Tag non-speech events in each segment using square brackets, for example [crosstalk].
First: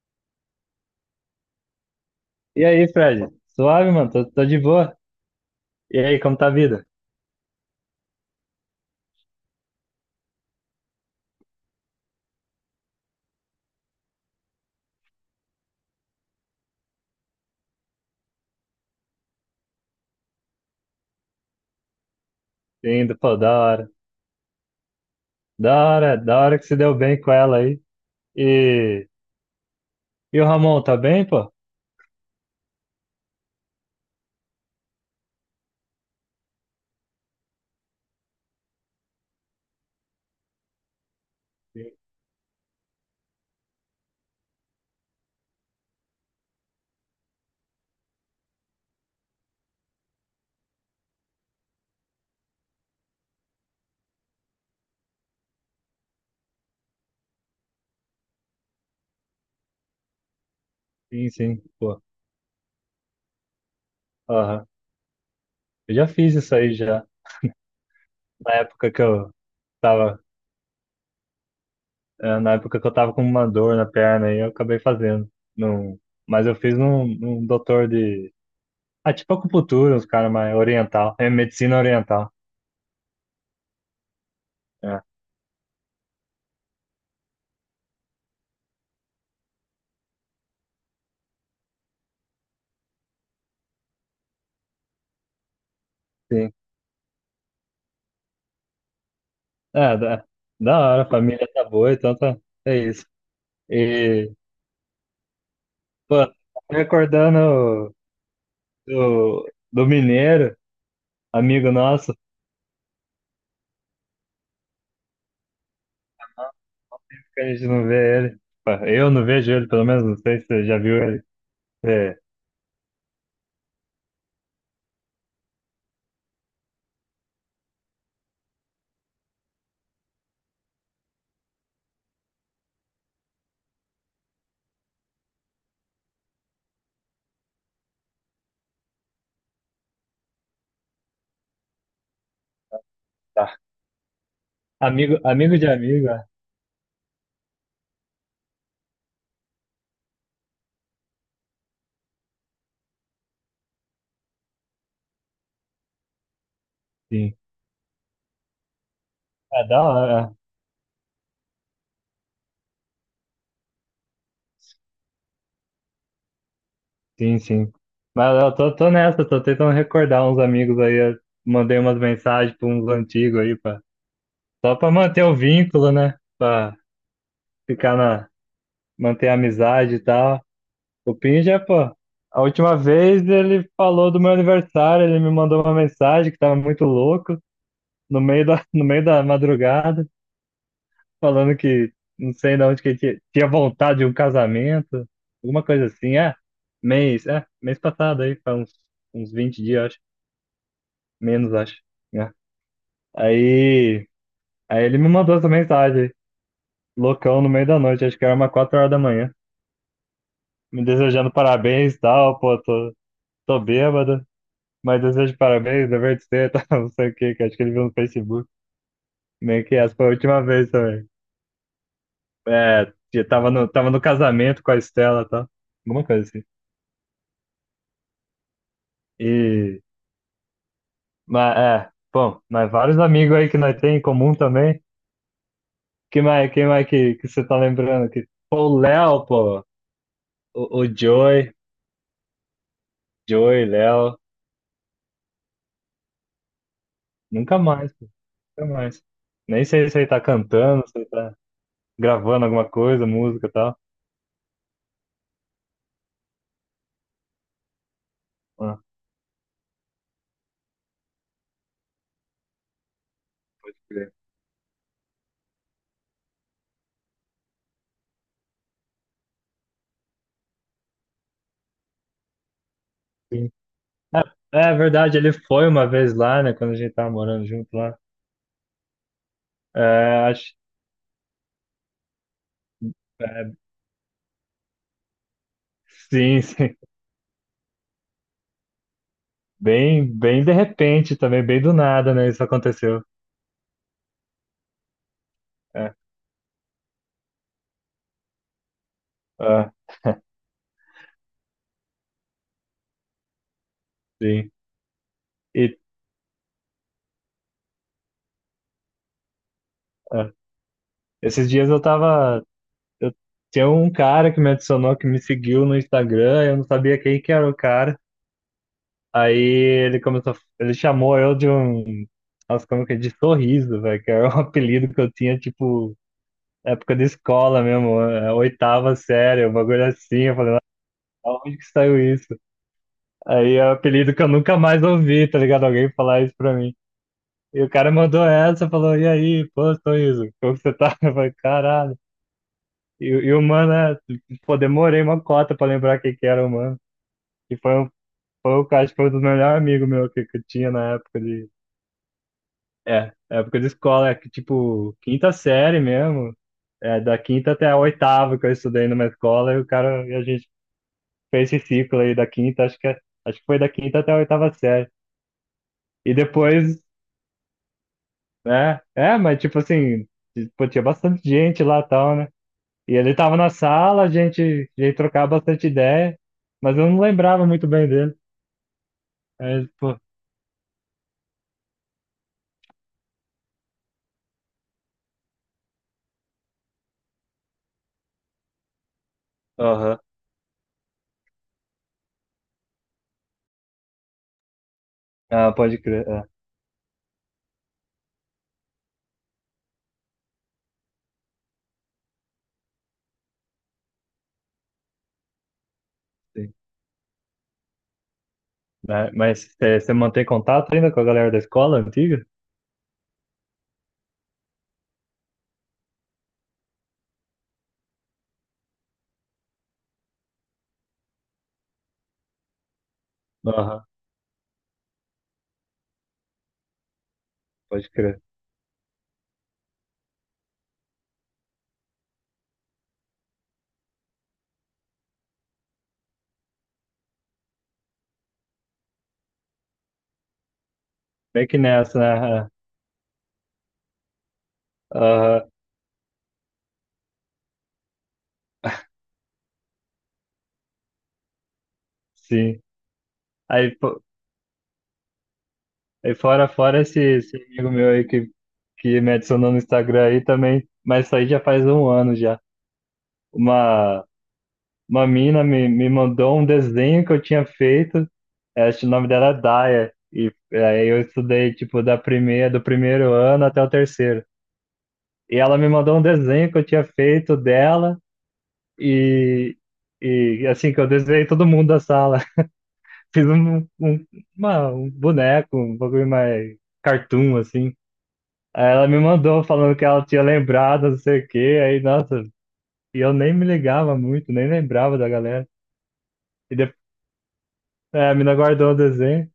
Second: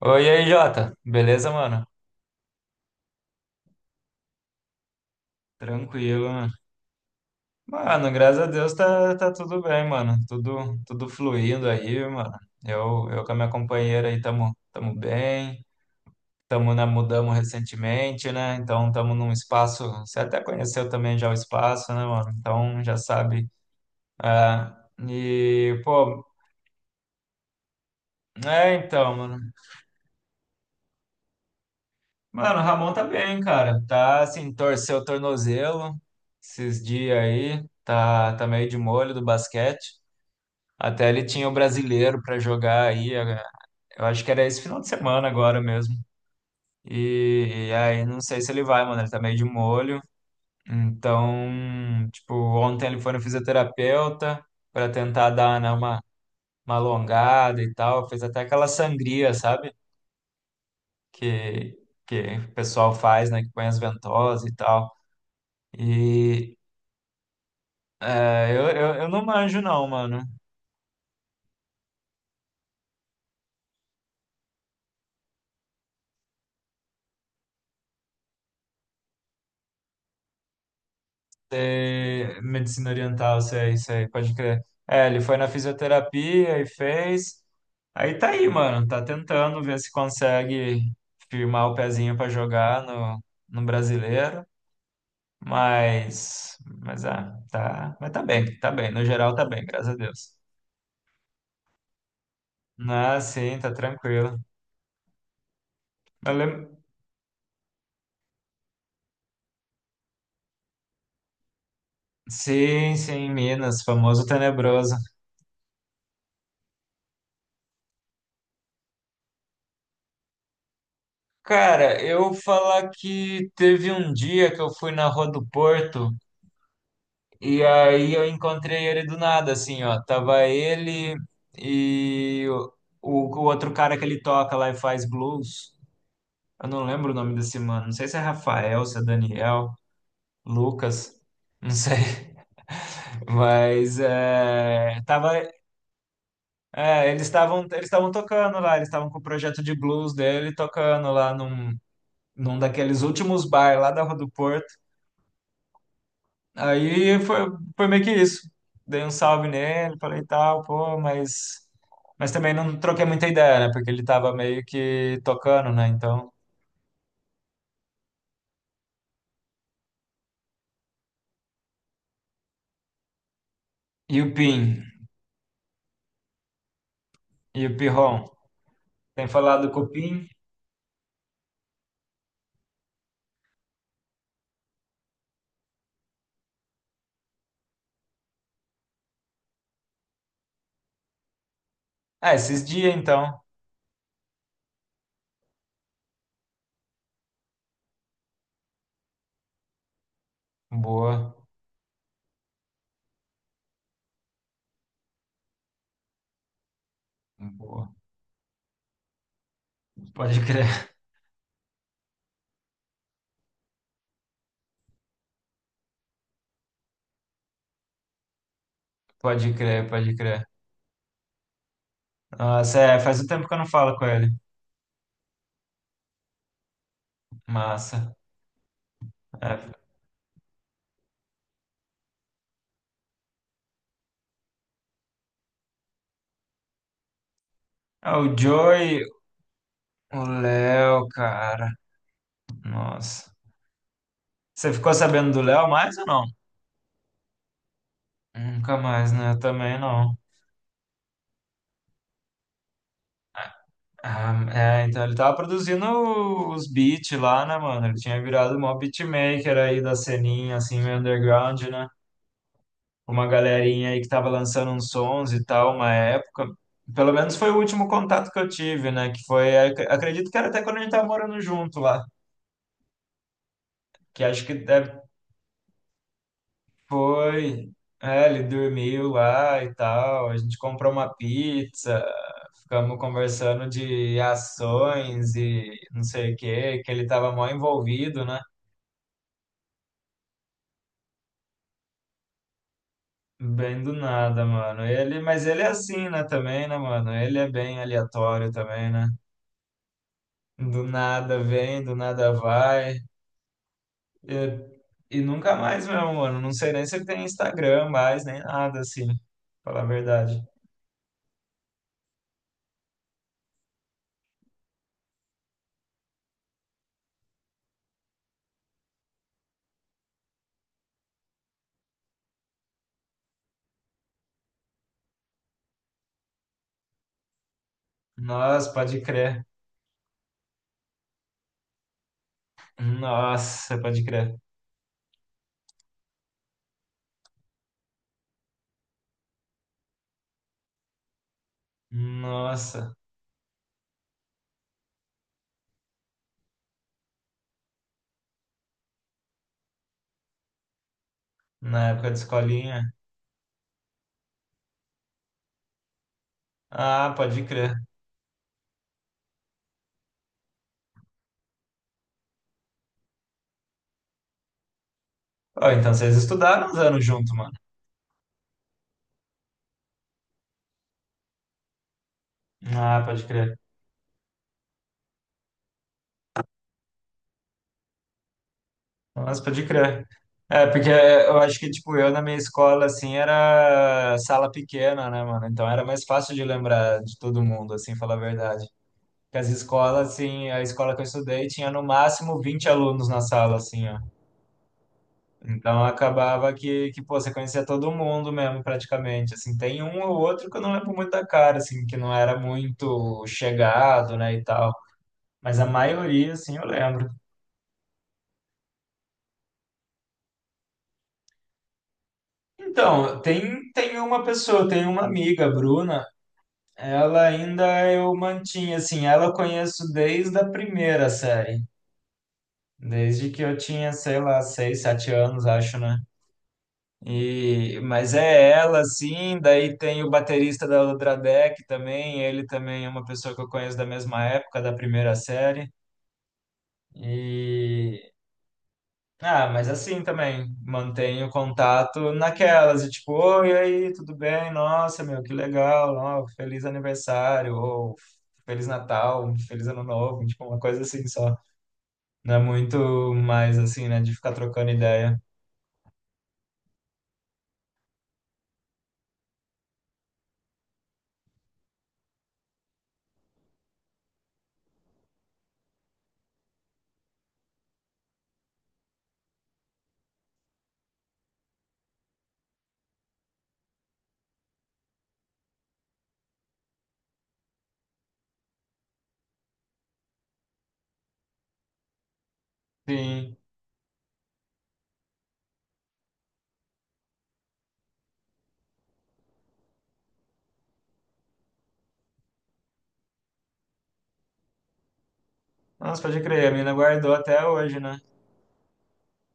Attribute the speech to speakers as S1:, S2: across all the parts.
S1: Oi, e aí, Jota. Beleza, mano?
S2: E aí, Fred? Suave, mano? Tô de boa. E aí,
S1: Tranquilo,
S2: como tá a
S1: mano.
S2: vida?
S1: Mano, graças a Deus tá tudo bem, mano. Tudo fluindo aí, mano. Eu com a minha companheira aí tamo bem. Mudamos recentemente, né? Então tamo num espaço. Você até conheceu também já o espaço, né, mano? Então já
S2: Indo, pô,
S1: sabe.
S2: da hora.
S1: Ah,
S2: Da
S1: e,
S2: hora,
S1: pô,
S2: da hora que se deu bem com ela aí.
S1: é
S2: E,
S1: então, mano.
S2: e o Ramon, tá bem, pô?
S1: Mano, o Ramon tá bem, cara. Tá assim, torceu o tornozelo esses dias aí. Tá meio de molho do basquete. Até ele tinha o brasileiro para jogar aí, eu acho que era esse final de semana agora mesmo. E aí não sei se ele vai, mano, ele tá meio de molho. Então, tipo, ontem ele foi no fisioterapeuta para tentar dar, né, uma alongada e tal, fez até aquela sangria, sabe?
S2: Sim, sim,
S1: Que,
S2: pô.
S1: que o pessoal faz, né, que põe as ventosas e
S2: Aham.
S1: tal.
S2: Eu já fiz isso
S1: E
S2: aí já. Na
S1: eu,
S2: época
S1: eu,
S2: que
S1: eu não
S2: eu
S1: manjo não,
S2: tava,
S1: mano.
S2: Na época que eu tava com uma dor na perna aí, eu acabei fazendo. Num, mas eu fiz num doutor de. Ah, tipo acupuntura, uns caras mais oriental. É medicina oriental.
S1: Sei, medicina oriental, sei, sei, pode crer.
S2: É,
S1: É, ele foi na fisioterapia e fez. Aí tá aí, mano, tá tentando ver se consegue firmar o pezinho pra jogar no brasileiro,
S2: sim.
S1: mas ah, tá, mas tá bem, no geral tá bem, graças a
S2: É, da,
S1: Deus.
S2: da hora, a família tá boa, então tá. É isso.
S1: Ah, sim, tá
S2: E,
S1: tranquilo.
S2: pô,
S1: Eu lem-
S2: recordando do Mineiro, amigo nosso,
S1: Sim, sim, Minas, famoso tenebroso.
S2: que a gente não vê ele. Pô, eu não vejo ele, pelo menos, não sei se você já viu ele.
S1: Cara,
S2: É,
S1: eu falar que teve um dia que eu fui na Rua do Porto. E aí eu encontrei ele do nada, assim, ó. Tava ele e o outro cara que ele toca lá e faz blues. Eu não lembro o nome desse mano. Não sei se é Rafael, se é Daniel, Lucas, não sei. [laughs]
S2: tá.
S1: Mas é, tava,
S2: Amigo de amigo, é,
S1: é, eles estavam tocando lá, eles estavam com o projeto de blues dele tocando lá num daqueles últimos bar lá da Rua do Porto. Aí
S2: sim.
S1: foi meio que isso. Dei um salve
S2: É da
S1: nele, falei
S2: hora,
S1: tal, pô, mas também não troquei muita ideia, né? Porque ele tava meio que tocando, né? Então.
S2: é. Sim, sim. Mas eu tô, nessa, tô tentando recordar uns amigos aí. Eu mandei umas mensagens pra uns antigos aí, pá.
S1: E o Pim,
S2: Só pra manter o vínculo, né? Pra
S1: e o
S2: ficar
S1: Pirron.
S2: na,
S1: Tem
S2: manter a
S1: falado com o
S2: amizade e
S1: Pim?
S2: tal. O Pinja, pô, a última vez ele falou do meu aniversário, ele me mandou uma mensagem que tava muito louco, no meio da, [laughs] no meio da madrugada, falando que não
S1: Ah,
S2: sei
S1: esses
S2: de onde que
S1: dias
S2: ele tinha,
S1: então.
S2: tinha vontade de um casamento, alguma coisa assim, mês passado aí, faz uns, 20 dias, acho,
S1: Boa,
S2: menos, acho, né? Aí, aí ele me mandou essa mensagem, loucão, no meio da
S1: boa.
S2: noite, acho que era umas 4 horas da manhã,
S1: Pode crer,
S2: me
S1: [laughs]
S2: desejando parabéns e tal, pô, tô bêbado. Mas desejo de parabéns, dever de ser, tá, [laughs] não sei o que, que acho que ele viu no Facebook.
S1: pode
S2: Meio que
S1: crer,
S2: essa foi a
S1: pode
S2: última
S1: crer.
S2: vez também.
S1: Nossa,
S2: É,
S1: é, faz um
S2: eu
S1: tempo
S2: tava
S1: que eu não
S2: no, tava
S1: falo
S2: no
S1: com ele.
S2: casamento com a Estela, tá? Alguma coisa assim.
S1: Massa. É,
S2: E, bom, mas vários amigos aí que nós tem em comum também. Quem mais que você tá lembrando?
S1: ah,
S2: Que,
S1: o
S2: pô, o
S1: Joey,
S2: Léo, pô,
S1: o
S2: o
S1: Léo,
S2: Joey,
S1: cara. Nossa.
S2: Joey, Léo,
S1: Você ficou sabendo do Léo mais ou não?
S2: nunca mais, pô, nunca
S1: Nunca
S2: mais.
S1: mais, né? Eu
S2: Nem
S1: também
S2: sei se ele
S1: não.
S2: tá cantando, se ele tá gravando alguma coisa, música e tal.
S1: Ah, é, então ele tava produzindo os beats lá, né, mano? Ele tinha virado um maior beatmaker aí da ceninha, assim, meio underground, né? Uma galerinha aí que tava lançando uns sons e tal, uma época. Pelo menos foi o último contato que eu tive, né? Que foi, acredito que era até quando a gente tava morando junto lá.
S2: Ah,
S1: Que acho que
S2: é
S1: deve.
S2: verdade, ele foi uma vez lá, né? Quando a gente tava morando junto
S1: Foi.
S2: lá.
S1: É, ele dormiu lá e
S2: É,
S1: tal. A
S2: acho,
S1: gente comprou uma pizza, ficamos
S2: é,
S1: conversando de ações e não sei o
S2: sim, [laughs] sim.
S1: quê, que ele tava mó envolvido, né?
S2: Bem de repente também, bem do nada, né? Isso aconteceu.
S1: Bem do nada, mano. Mas ele é
S2: É,
S1: assim, né, também, né, mano? Ele é bem aleatório também, né?
S2: ah,
S1: Do nada vem, do nada vai.
S2: sim.
S1: E nunca
S2: E
S1: mais mesmo, mano. Não sei nem se ele tem Instagram mais, nem nada assim, pra falar a
S2: ah,
S1: verdade.
S2: esses dias eu tava. Eu, tinha um cara que me adicionou, que me seguiu no Instagram, eu não sabia quem que era o cara. Aí ele começou, ele chamou eu de um, nossa, como que é, de sorriso, velho, que era um [laughs] apelido que eu tinha, tipo, época de escola mesmo,
S1: Nossa,
S2: oitava
S1: pode crer.
S2: série, um bagulho assim. Eu falei, aonde que saiu isso? Aí é um
S1: Nossa, pode
S2: apelido que eu
S1: crer.
S2: nunca mais ouvi, tá ligado? Alguém falar isso pra mim. E o cara mandou essa, falou, e aí, pô, Toizo, como que você tá? [laughs] Eu falei, caralho.
S1: Nossa,
S2: E o mano, pô, demorei uma cota pra lembrar quem que era o mano. E foi o cara, acho que foi um dos melhores amigos meu que eu tinha na época de...
S1: na época de escolinha.
S2: É, época de escola, é que, tipo, quinta série mesmo. É,
S1: Ah,
S2: da
S1: pode
S2: quinta até a
S1: crer.
S2: oitava que eu estudei numa escola. E o cara, e a gente fez esse ciclo aí da quinta, acho que foi da quinta até a oitava série.
S1: Ó, então
S2: E
S1: vocês estudaram uns
S2: depois,
S1: anos junto, mano.
S2: né? É, mas tipo assim, pô, tinha bastante gente lá e tal, né? E
S1: Ah,
S2: ele
S1: pode
S2: tava na
S1: crer.
S2: sala, a gente trocava bastante ideia, mas eu não lembrava muito bem dele.
S1: Nossa, pode
S2: Aí, pô,
S1: crer. É, porque eu acho que, tipo, eu na minha escola, assim, era sala pequena, né, mano? Então era mais fácil de lembrar de todo mundo, assim, falar a verdade. Porque as
S2: aham.
S1: escolas, assim, a escola que eu estudei tinha no máximo 20 alunos na sala, assim, ó.
S2: Ah, pode
S1: Então
S2: crer. É,
S1: acabava que pô, você conhecia todo mundo mesmo, praticamente. Assim, tem um ou outro que eu não lembro muito da cara, assim, que não era muito chegado, né, e tal. Mas a maioria,
S2: sim.
S1: assim, eu lembro.
S2: Né? Mas você mantém contato ainda com a galera da escola antiga?
S1: Então, tem uma pessoa, tem uma amiga, a Bruna, ela ainda eu mantinha, assim, ela eu conheço desde a primeira série. Desde que eu
S2: Aham,
S1: tinha, sei lá, 6, 7 anos, acho, né? E,
S2: pode
S1: mas
S2: crer.
S1: é ela, sim. Daí tem o baterista da Ultradeck também. Ele também é uma pessoa que eu conheço da mesma época, da primeira série. E. Ah, mas assim também, mantenho
S2: Bem que nessa,
S1: contato
S2: né?
S1: naquelas, e tipo, oi, e aí, tudo bem?
S2: É,
S1: Nossa, meu, que
S2: aham,
S1: legal, ó, feliz aniversário, ou feliz Natal, feliz Ano Novo, tipo, uma coisa assim só. Não é
S2: sim.
S1: muito mais
S2: Aí,
S1: assim, né,
S2: pô,
S1: de ficar trocando ideia.
S2: aí fora esse, amigo meu aí que me adicionou no Instagram aí também, mas isso aí já faz um ano já. Uma, uma mina me mandou um desenho que eu tinha feito, eu acho que o nome dela é Daya, e aí eu estudei, tipo, da primeira, do primeiro ano até o terceiro. E ela me mandou um desenho que eu tinha feito dela, e, e assim, que eu desenhei todo mundo da sala. [laughs] Fiz
S1: Sim,
S2: um boneco, um bagulho mais cartoon, assim. Aí ela me mandou falando que ela tinha lembrado, não sei o quê, aí, nossa, e eu nem me ligava muito, nem lembrava da galera.
S1: nossa, pode crer,
S2: E
S1: a mina
S2: depois,
S1: guardou até hoje, né?
S2: a mina guardou o desenho.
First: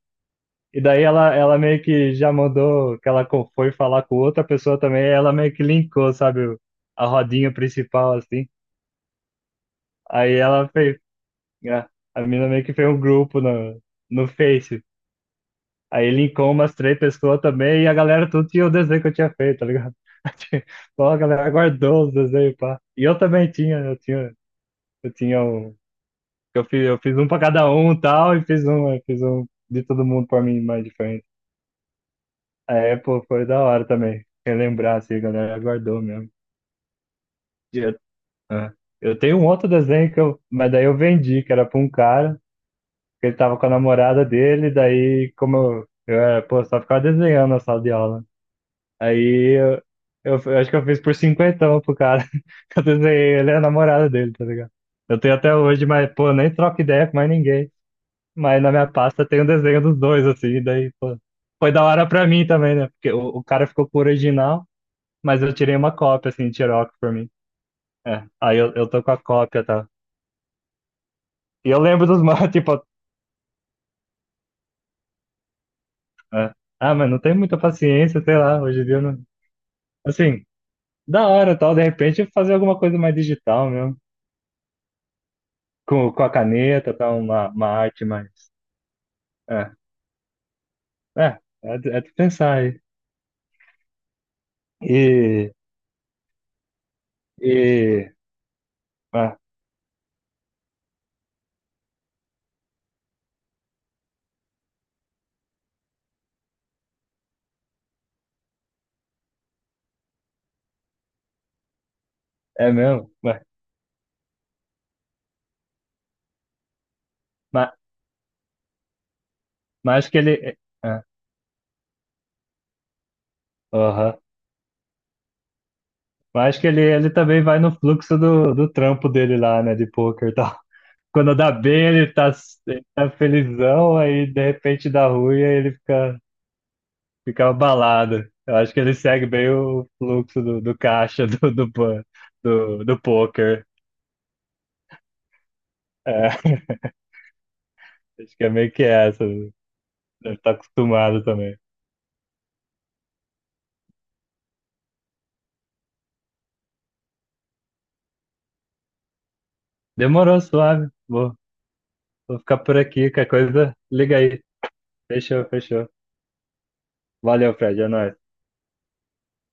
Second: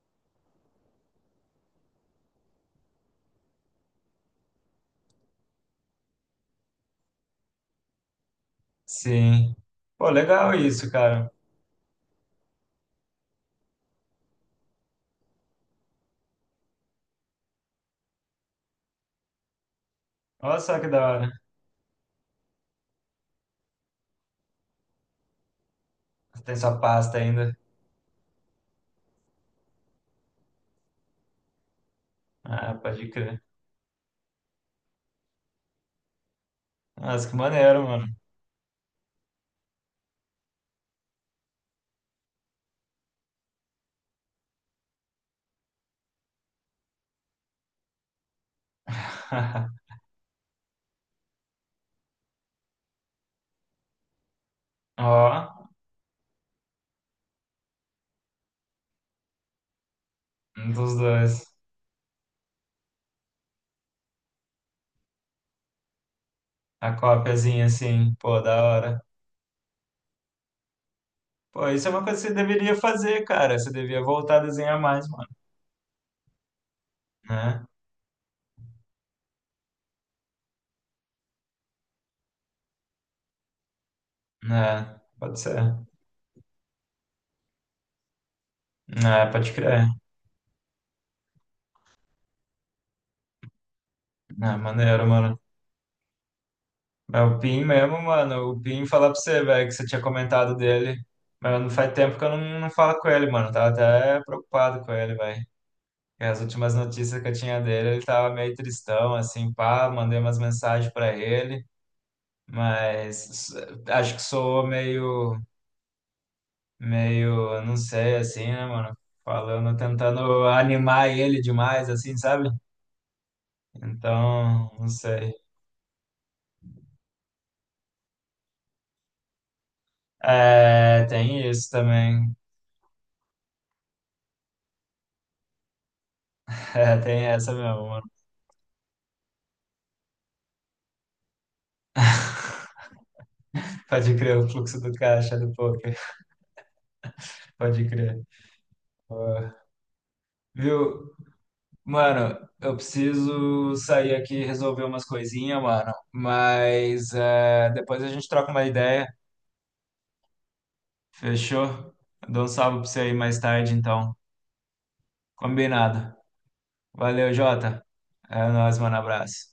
S2: E daí ela meio que já mandou que ela foi falar com outra pessoa também, aí ela meio que linkou, sabe, a rodinha principal, assim.
S1: Sim. Pô,
S2: Aí
S1: legal
S2: ela
S1: isso,
S2: fez,
S1: cara.
S2: a, a mina meio que fez um grupo no, Face. Aí linkou umas três pessoas também e a galera tudo tinha o desenho que eu tinha feito, tá ligado?
S1: Olha
S2: [laughs]
S1: só que
S2: Pô,
S1: da
S2: a
S1: hora.
S2: galera guardou os desenhos, pá. E eu também tinha, eu tinha um,
S1: Tem
S2: eu
S1: sua
S2: fiz, eu
S1: pasta
S2: fiz um pra
S1: ainda.
S2: cada um e tal, e fiz um, eu fiz um de todo mundo pra mim mais diferente.
S1: Ah,
S2: É,
S1: pode
S2: pô,
S1: crer.
S2: foi da hora também. Relembrar, assim, a galera guardou mesmo.
S1: Nossa, que
S2: E
S1: maneiro,
S2: eu,
S1: mano.
S2: é. Eu tenho um outro desenho que eu. Mas daí eu vendi, que era pra um cara, que ele tava com a namorada dele, daí, como eu era, pô, só ficava desenhando na sala de aula. Aí eu,
S1: [laughs]
S2: eu, eu acho que eu fiz por cinquentão pro cara. [laughs] Eu desenhei, ele é a namorada dele, tá ligado?
S1: Ó,
S2: Eu tenho até hoje, mas, pô, nem troco ideia com mais ninguém. Mas na minha pasta tem um desenho dos dois, assim,
S1: um
S2: daí,
S1: dos
S2: pô.
S1: dois.
S2: Foi da hora pra mim também, né? Porque o cara ficou com o original. Mas eu tirei uma cópia, assim,
S1: A
S2: xerox pra mim.
S1: cópiazinha, assim.
S2: É.
S1: Pô,
S2: Aí
S1: da
S2: eu tô
S1: hora.
S2: com a cópia, tá?
S1: Pô,
S2: E eu
S1: isso é uma
S2: lembro
S1: coisa
S2: dos
S1: que você
S2: mapas, [laughs] tipo,
S1: deveria fazer, cara. Você devia voltar a desenhar mais, mano.
S2: é. Ah, mas não tenho muita
S1: Né?
S2: paciência, sei lá, hoje em dia eu não. Assim, da hora, tal, de repente fazer alguma coisa mais digital mesmo.
S1: Né? Pode ser.
S2: Com a caneta, tal, uma arte mais.
S1: Né? Pode
S2: É,
S1: crer.
S2: é, é, é de pensar aí.
S1: Né? Maneiro, mano.
S2: E.
S1: É o Pin mesmo,
S2: E.
S1: mano. O Pin falar pra
S2: ah,
S1: você, velho, que você tinha comentado dele. Mas não faz tempo que eu não, falo com ele, mano. Tava até preocupado com ele, velho. E as últimas notícias que eu tinha dele, ele tava meio tristão, assim, pá, mandei umas mensagens para ele,
S2: É mesmo? Mas,
S1: mas acho que soou meio, eu
S2: mas,
S1: não sei, assim, né, mano? Falando,
S2: mas acho que
S1: tentando
S2: ele. É, é,
S1: animar ele demais, assim, sabe?
S2: aham.
S1: Então, não sei.
S2: Mas acho que ele também vai no fluxo do trampo dele lá, né, de poker e tal.
S1: É,
S2: Quando
S1: tem
S2: dá
S1: isso
S2: bem, ele tá,
S1: também.
S2: ele tá felizão, aí de repente dá ruim, aí ele fica,
S1: [laughs] É, tem
S2: fica
S1: essa mesmo, mano.
S2: abalado. Eu acho que ele segue bem o fluxo do caixa [laughs] do poker.
S1: Pode crer, o fluxo do caixa do poker.
S2: É,
S1: Pode crer.
S2: acho que é meio que essa.
S1: Boa.
S2: Deve estar
S1: Viu?
S2: acostumado também.
S1: Mano, eu preciso sair aqui e resolver umas coisinhas, mano. Mas é, depois a gente troca uma ideia.
S2: Demorou, suave. Vou,
S1: Fechou?
S2: vou
S1: Dou um
S2: ficar por
S1: salve pra você
S2: aqui.
S1: aí
S2: Qualquer
S1: mais tarde,
S2: coisa,
S1: então.
S2: liga aí. Fechou, fechou.
S1: Combinado. Valeu,
S2: Valeu, Fred.
S1: Jota.
S2: É nóis.
S1: É nóis, mano. Abraço.